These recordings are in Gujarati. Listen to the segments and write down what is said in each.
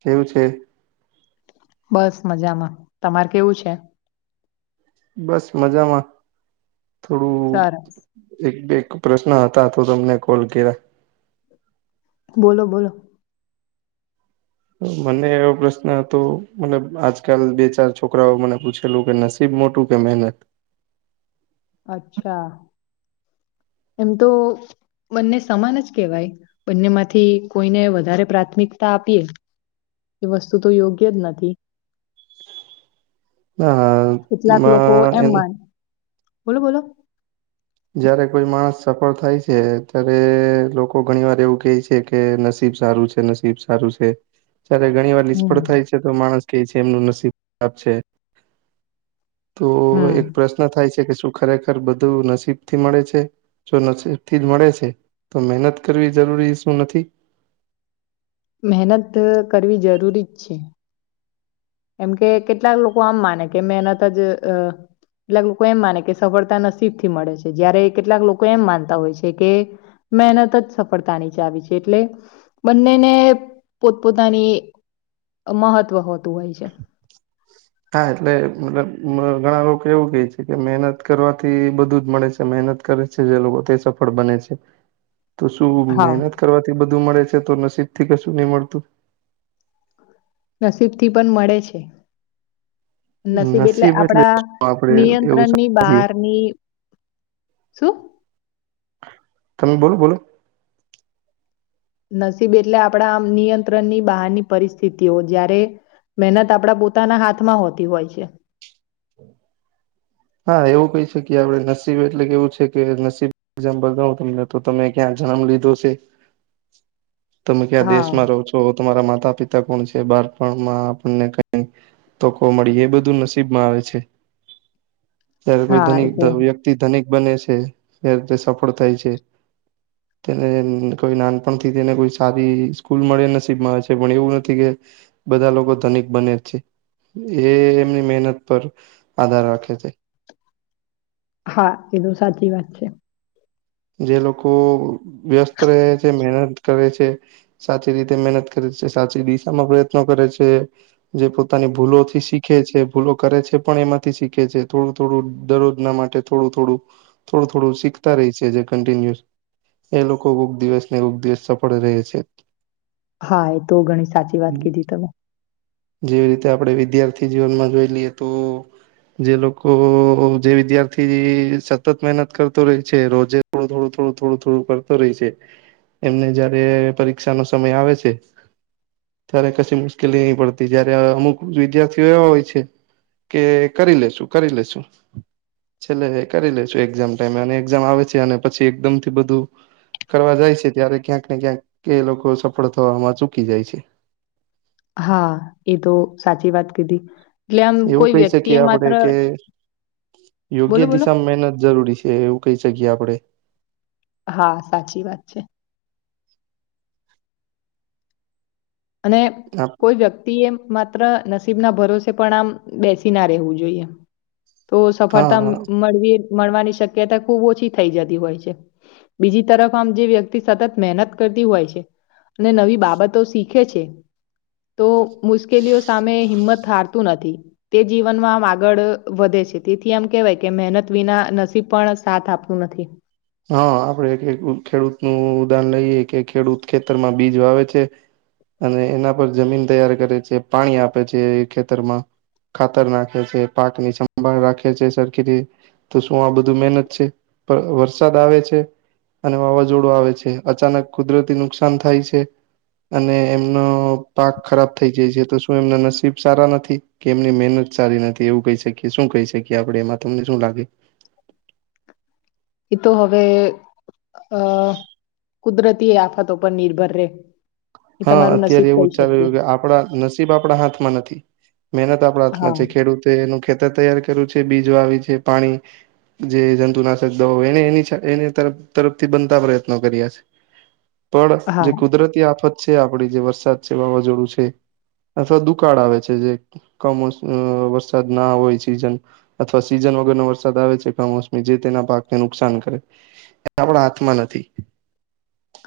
કેવું છે. બસ મજામાં તમારે કેવું છે. બસ મજામાં થોડું. સરસ એક બે એક પ્રશ્ન હતા તો તમને કોલ કર્યા. બોલો બોલો. મને એવો પ્રશ્ન હતો મને આજકાલ બે ચાર છોકરાઓ મને પૂછેલું કે ન. સિવ મોટુ કે મહેનત. અચ્છા એમ તો. બંને સમાન જ કેહેવાય બંને માંથી કોઈને વધારે પ્રાથમિકતા આપીએ. એ વસ્તુ તો યોગ્ય જ નથી. હા કેટલાક લોકો માં એનું એમમાં બોલો બોલો. જયારે કોઈ માણસ સફળ થાય છે ત્યારે લોકો ઘણી વાર એવું કેહે છે કે નસીબ સારું છે. નસીબ સારું છે. ત્યારે ઘણી વાર નિષ્ફળ હમ થાય છે તો માણસ કે છે એમનું નસીબ આપ છે. તો હમ એક પ્રશ્ન થાય છે કે શું ખરેખર બધું નસીબ. થી મળે છે જો નથી જ મળે છે તો મહેનત કરવી જરૂરી શું નથી. મહેનત કરવી જરૂરી જ છે. એમ કે કેટલાક લોકો આમ માને કેં એના તો જ. કેટલાક લોકો એમ માને કે સફળતા નસીબ થી મળે છે જયારે કેટલાક લોકો એમ માનતા હોય છે કે. મહેનત જ સફળતાની ચાવી છે એટલે. બંનેને પોતપોતાની મહત્વ હોતું હોય છે. છે. હા એટલે મતલબ ઘણા લોકો એવું કેહે છે કે મહેનત કરવાથી બધું જ મળે છે મહેનત. કરે છે જે ઉત સફળ બન છે. તો શું હા. મહેનત કરવાથી બધું મળે છે તો નસીબ થી કશું નહી મળતું. નસીબ થી પણ મળે છે. [inaudible] નસીબ એટલે આપડા શું આપડે એવું નિયંત્રણની સમજીએ બહારની. શું. તમે બોલો બોલો. નસીબ એટલે આપણા આમ નિયંત્રણની બહારની પરિસ્થિતિઓ જયારે. મહેનત આપણા પોતાના હાથમાં હોતી હોય છે. હા એવું કઈ છેકી આપડે નસીબ એટલે કેવું છે કે નસીબ. એઝામ્ બતા તમને તો તમે ક્યાં જન્મ લીધો છે. તમે ક્યાં હા દેશમાં રહો છો તમારા માતા પિતા કોણ છે બાળપણમાં આપણને કઈ. તોકો મળી એ બધું નસીબ માં આવે છે. જ્યારે કોઈ હા ધન એ તો વ્યક્તિ ધનિક બને છે ત્યારે તે સફળ થાય છે. તેને કોઈ નાનપણથી તેને કોઈ સારી સ્કૂલ મળે નસીબમાં આવે છે પણ એવું નથી કે. બધા લોકો ધનિક બને છે એ એમની મહેનત પર આધાર રાખે. [inaudible] હા એ તો સાચી વાત છે. જે લોકો વ્યસ્ત રહે છે મહેનત કરે છે. સાચી રીતે મહેનત કરે છે. સાચી દિશામાં પ્રયત્નો કરે છે. જે પોતાની ભૂલોથી શીખે છે. ભૂલો કરે છે, પણ એમાંથી શીખે છે થોડું થોડું દરરોજ ના માટે, થોડું થોડું થોડું થોડું શીખતા રહી છે જે કન્ટીન્યુઅસ એ લોકો કોક દિવસ ને કોક દિવસ સફળ રેહ છે હા એ તો ઘણી સાચી વાત કીધી તમે જેવી રીતે આપણે વિદ્યાર્થી જીવનમાં જોઈ લઈએ તો જે લોકો જે વિદ્યાર્થી સતત મહેનત કરતો રેય છે રોજે થોડું થોડું થોડું થોડું થોડું કરતો રેય છે એમને જયારે પરીક્ષાનો સમય આવે છે ત્યારે કશી મુશ્કેલી પડતી જયારે અમુક વિદ્યાર્થીઓ એવા હોય છે કે કરી લેશુ કરી લેશુ છેલ્લે કરી લેશુ એક્ઝામ ટાઈમે અને એક્ઝામ આવે છે અને પછી એકદમ થી બધું કરવા જાય છે ત્યારે ક્યાંક ને ક્યાંક એ લોકો સફળ થવામાં ચૂકી જાય છે. હા એ તો સાચી વાત કીધી એટલે આમ એવું કોઈ કહી શકીએ વ્યક્તિએ આપડે માત્ર કે બોલો, યોગ્ય બોલો. દિશામાં મહેનત જરૂરી છે એવું કઈ શકીએ આપડે હા સાચી વાત છે. અને કોઈ વ્યક્તિ થી એમ માત્ર નસીબના ભરોસે પણ આમ બેસી ના રહેવું જોઈએ તો સફળતા હા મળવી મળવાની શક્યતા ખુબ ઓછી થઈ જતી હોય છે બીજી તરફ આમ જે વ્યક્તિ સતત મહેનત કરતી હોય છે અને નવી બાબતો શીખ કે છે તો મુશ્કેલીઓ સામે હિંમત હારતું નથી તે જીવનમાં આમ આગળ વધે છે તેથી આમ કહેવાય કે મહેનત વિના નસીબ પણ સાથ આપતું નથી હા આપડે એક એક ખેડૂતનુ ઉદાહરણ લઈએ કે ખેડૂત ખેતરમાં બીજ વાવે છે અને એના પર જમીન તૈયાર કરે છે, પાણી આપે છે ખેતરમાં. ખાતર નાખે છે, પાક ની સંભાળ રાખે છે, સરખી રી તો શું આ બધું મહેનત છે વ વર વરસાદ આવે છે અને વાવાઝોડું આવે છે, અચાનક કુદરતી નુકસાન થાય છે. અને એમનો પાક ખરાબ થઈ જાય છે, તો શું એમના નસીબ સારા નથી. કે એમની મહેનત સારી નથી એવું કહી શકીએ શું કહી શકીએ આપણે એમાં તમને શું લાગે. એ તો હવે અ કુદરતી આફતો પર નિર્ભર રે. એ હા તમારું અત્યારે નસીબ એવું કહી જ ચાલી શકીએ રહ્યું કે આપડા નસીબ આપણા હાથમાં નથી. મહેનત આપણા હાથના હા છે, ખેડૂતે એનું ખેતર તૈયાર કર્યું છે, બીજ વાવી છે પાણી જે જંતુનાશક દવા એને એ એ તરફથી બનતા પ્રયત્નો કર્યા છે. પણ જે હા કુદરતી આફત છે, આપડી જે વરસાદ છે, વાવાઝોડું છે. અથવા દુકાળ આવે છે, જે કમોસમ વરસાદ ના હોય સિઝન અથવા સીઝન વગરનો વરસાદ આવે છે, કમોસમી જે તેના પાકને નુકસાન કરે. એ આપણા હાથમાં નથી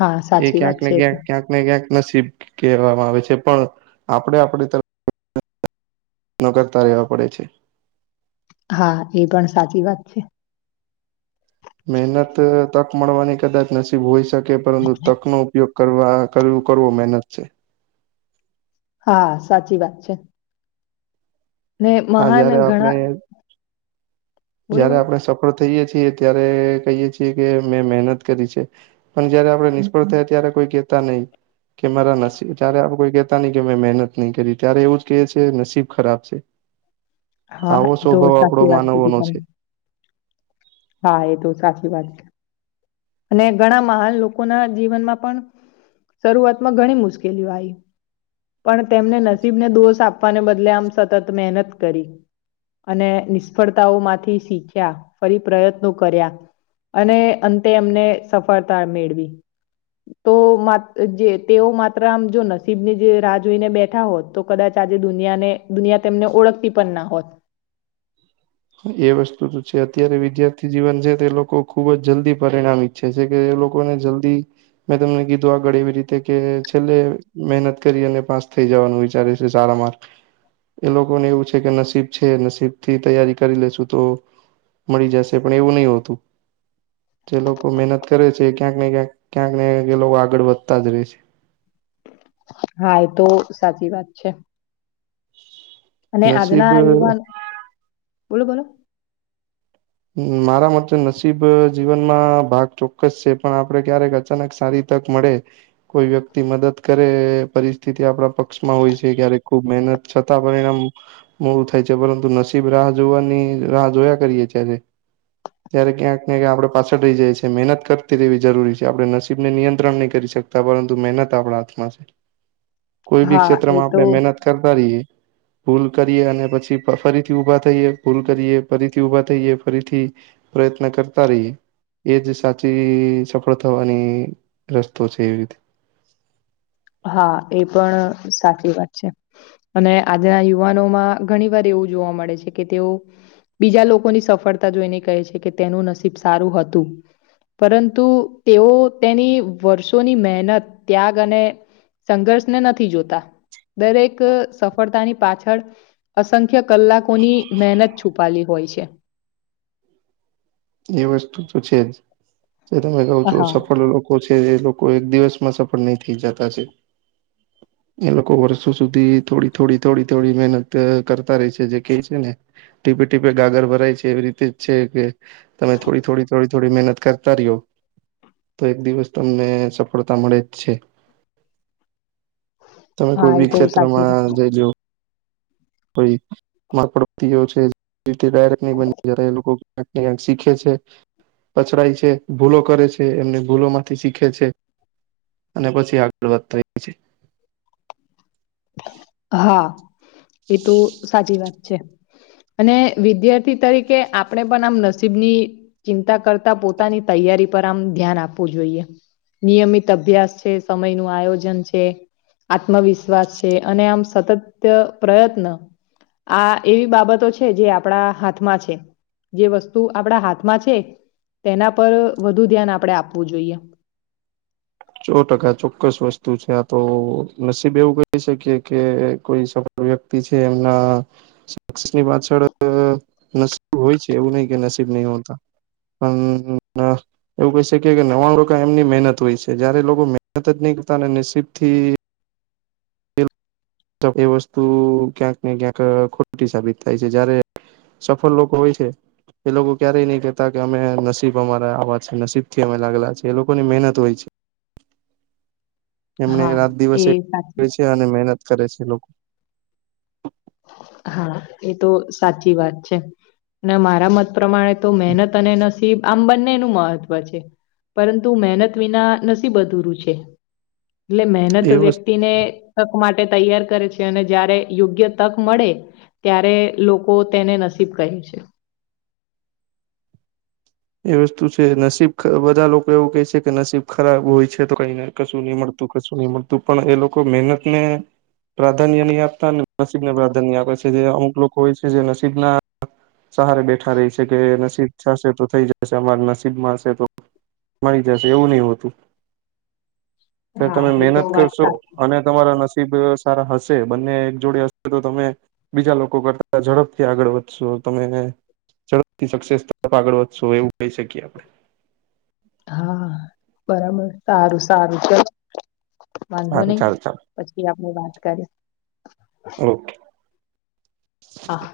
હા એ સાચી વાત ક્યાંક ને છે. એ તો. ક્યાંક - ક્યાંક ને ક્યાંક નસીબ કહેવામાં આવે છે, પણ આપડે આપણી તરફ નગરતા રહેવા પડે છે. હા એ પણ સાચી વાત છે. મહેનત તક મળવાની કદાચ નસીબ હોય શકે પરંતુ તક નો ઉપયોગ કરવા કરવુ કરવુ મહેનત છે. હા સાચી વાત છે. ને હા મહાન જયારે ઘણા આપણે બોલો જયારે બોલો આપણે સફળ થઈએ છીએ ત્યારે કહીએ છીએ કે મેં મહેનત કરી છે. પણ જયારે આપણે નિષ્ફળ થાય ત્યારે કોઈ કહેતા નહી. કે મારા નસીબ જ્યારે [unintelligible] કોઈ ક કેતા નહી કે મેં મહેનત નહી કરી ત્યારે એવું જ કે છે નસીબ ખરાબ છે. હા આવો એ તો સ્વભાવ આપડો સાચી વાત માનવવો કીધી નો છે. તમે હા એ તો સાચી વાત છે અને ઘણા મહાન લોકોના જીવનમાં પણ શરૂઆતમાં ઘણી મુશ્કેલીઓ આવી પણ તેમને નસીબને દોષ આપ આપાને બદલે આમ સતત મહેનત કરી અને નિષ્ફળતાઓ માંથી શીખ્યા ફરી પ્રયત્નો કર્યા અને અંતે એમને સફળતા મેળવી. તો જે તેઓ માત્ર આમ જો નસીબ ની જે રાહ જોઈને બેઠા હોત તો. કદાચ આજે દુનિયાને દુનિયા તેમને ઓળખતી પણ ના હોત. એ વસ્તુ તો છે અત્યારે વિદ્યાર્થી જીવન છે તે લોકો ખુબ જ જલ્દી પરિણામી છે છે કે એ લોકોને જલ્દી મેં તમને કીધું આગળ એવી રીતે કે છેલ્લે મહેનત કરી અને પાસ થઈ જવાનું વિચારે છે. સારા માર્ક થી એ લોકોને એવું છે કે નસીબ છે નસીબ થી તૈયારી કરી લેશું તો મળી જશે પણ એવું નહી હોતું. જે લોકો મહેનત કરે છે એ ક્યાંકને ક્યાંક ક્યાંક ને ક્યાંક એ લોકો આગળ વધતા જ રહે છે. હા એ તો સાચી વાત છે. અને નસીબ આજના યુવાન, બોલો બોલો. મારા માટે નસીબ જીવનમાં ભાગ ચોક્કસ છે પણ આપડે ક્યારેક અચાનક સારી તક મળે. કોઈ વ્યક્તિ મદદ કરે પરિસ્થિતિ આપણા પક્ષમાં હોય છે ક્યારેક ખૂબ મહેનત છતાં પરિણામ મોળું થાય છે પરંતુ નસીબ રાહ જોવાની રાહ જોયા કરીએે ત્યારે. ત્યારે ક્યાંક ને ક્યાંક આપડે પાછળ રહી જાય છીએ મહેનત કરતી રહેવી જરૂરી છે આપણે નસીબને નિયંત્રણ નહીં કરી શકું. પરંતુ મહેનત આપણા હાથમાં છે. કોઈ ભી હા ક્ષેત્રમાં એ તો આપણે મહેનત કરતા રહીએ ભૂલ કરીએ અને પછી ફરીથી ઉભા થઈએ, ભૂલ કરીએ ફરીથી ઊભા થઈએ. ફરીથી પ્રયત્ન કરતા રહીએ. એ જ સાચી સફળ થવાની રસ્તો છે એવી રીતે. હા એ પણ સાચી વાત છે. અને આજના યુવાનો માં ઘણી વાર એવું જોવા મળે છે કે તેઓ બીજા લોકોની સફળતા જોઈને કહે છે કે તેનું નસીબ સારું હતું. પરંતુ તેઓ તેની વર્ષોની મહેનત ત્યાગ અને સંઘર્ષને નથી જોતા દરેક સફળતાની પાછળ અસંખ્ય કલાકોની મહેનત છુપાયેલી હોય છે. એ વસ્તુ તો છે જ, જે તમે કમ છો હા, સફળ લો લોકો છે એ લોકો એક દિવસમાં સફળ નહી થઈ જતા છે. એ લોકો વર્ષો સુધી થોડી થોડી થોડી થોડી મહેનત કરતા રે છે જે કહે છે ને ટીપે ટીપે ગાગર ભરાય છે એવી રીતે જ છે કે તમે થોડી થોડી થોડી થોડી મહેનત કરતા રહ્યો. તો એક દિવસ તમને સફળતા મળે જ છે. તમે હા, કોઈ એ બી તો સાચી ક્ષેત્રમાં વાત. જઈ જો. કોઈ માર પડતી ઓ છે એથી ડાયરેક્ટ નહી બની જતા એ લોકો કંઇક કંઈ શીખે છે. પછરાય છે, ભૂલો કરે છે એમને ભૂલો માંથી શીખે છે. અને પછી આગળ વધતાય હા, એ તો સાચી વાત છે. અને વિદ્યાર્થી તરીકે આપણે પણ આમ નસીબની ચિંતા કરતા પોતાની તૈયારી પર આમ ધ્યાન આપવું જોઈએ. નિયમિત અભ્યાસ છે, સમય નું આયોજન છે, આત્મવિશ્વાસ છ છે અને આમ સતત પ્રયત્ન આ એવી બાબતો છે જે આપણા હાથમાં છે. જે વસ્તુ આપણા હાથમાં છે તેના પર વધુ ધ્યાન આપણેે આપવું જોઈએ. ચો ટકા ચોક્કસ વસ્તુ છે આ તો, નસીબ એવું કહી શકીએ કે કોઈ વ્યક્તિ છે એમના શસની પાછળ નસીબ હોય છે એવું નહિ કે નસીબ નહી હોતા. પણ અ એવું કહી શકીએ કે નવાણું લોકો એમની મહેનત હોય છે. જયારે લોકો મહેનત જ નહી કરતા નસીબ થી એ વસ્તુ ક્યાંક ને ક્યાંક ખોટી સાબિત થાય છે જયારે સફળ લોકો હોય છે. એ લોકો ક્યારેય નહી કેતા કે અમે નસીબ અમારા આવા છે નસીબ થી અમે લાગેલા છે એ લોકો ની મહેનત હોય છે. એમને હા રાત એ દિવસે એક સાચી ક્યા છે અને મહેનત કરે છે લોકો. હા એ તો સાચી વાત છે અને મારા મત પ્રમાણે તો મહેનત અને નસીબ આમ બંનેનું મહત્વ છે પરંતુ મહેનત વિના નસીબ અધૂરું છ એટલે મહેનત એ વસ્તુ વ્યક્તિને તક માટે તૈયાર કરે છે અને જયારે યોગ્ય તક મળે ત્યારે લોકો તેને નસીબ કહે છે એ વસ્તુ છે નસીબ બધા લોકો એવું કેહે છે કે નસીબ ખરાબ હોય છે તો કઈ ના કશું નહી મળતું કશું નહી મળતું પણ એ લોકો મહેનત ને પ્રાધાન્ય નહીં આપતા નસીબ ને પ્રાધાન્ય આપે છે જે અમુક લોકો હોય છે જે નસીબ ના સહારે બેઠા રહી છે કે નસીબ થશે તો થઈ જાય પ અમારે નસીબમાં હશે તો મળરી જશે એવું નહી હોતું તો હા તમે એ તો મહેનત વાત કરશો સાચી. અને તમારા નસીબ સારા હશે બંને એક જોડે હશે તો તમે બીજા લોકો કરતા ઝડપથી આગળ વધશો તમે એને ઝડપ થી સક્સેસ તરફ આગળ વધશો એવું કહી શકીએ આપડણે હા બરાબર સારું સારું ચાલો વાંધો સારું નહી ચાલ ચાલ પછી આપડે વાત કરી ઓકે હા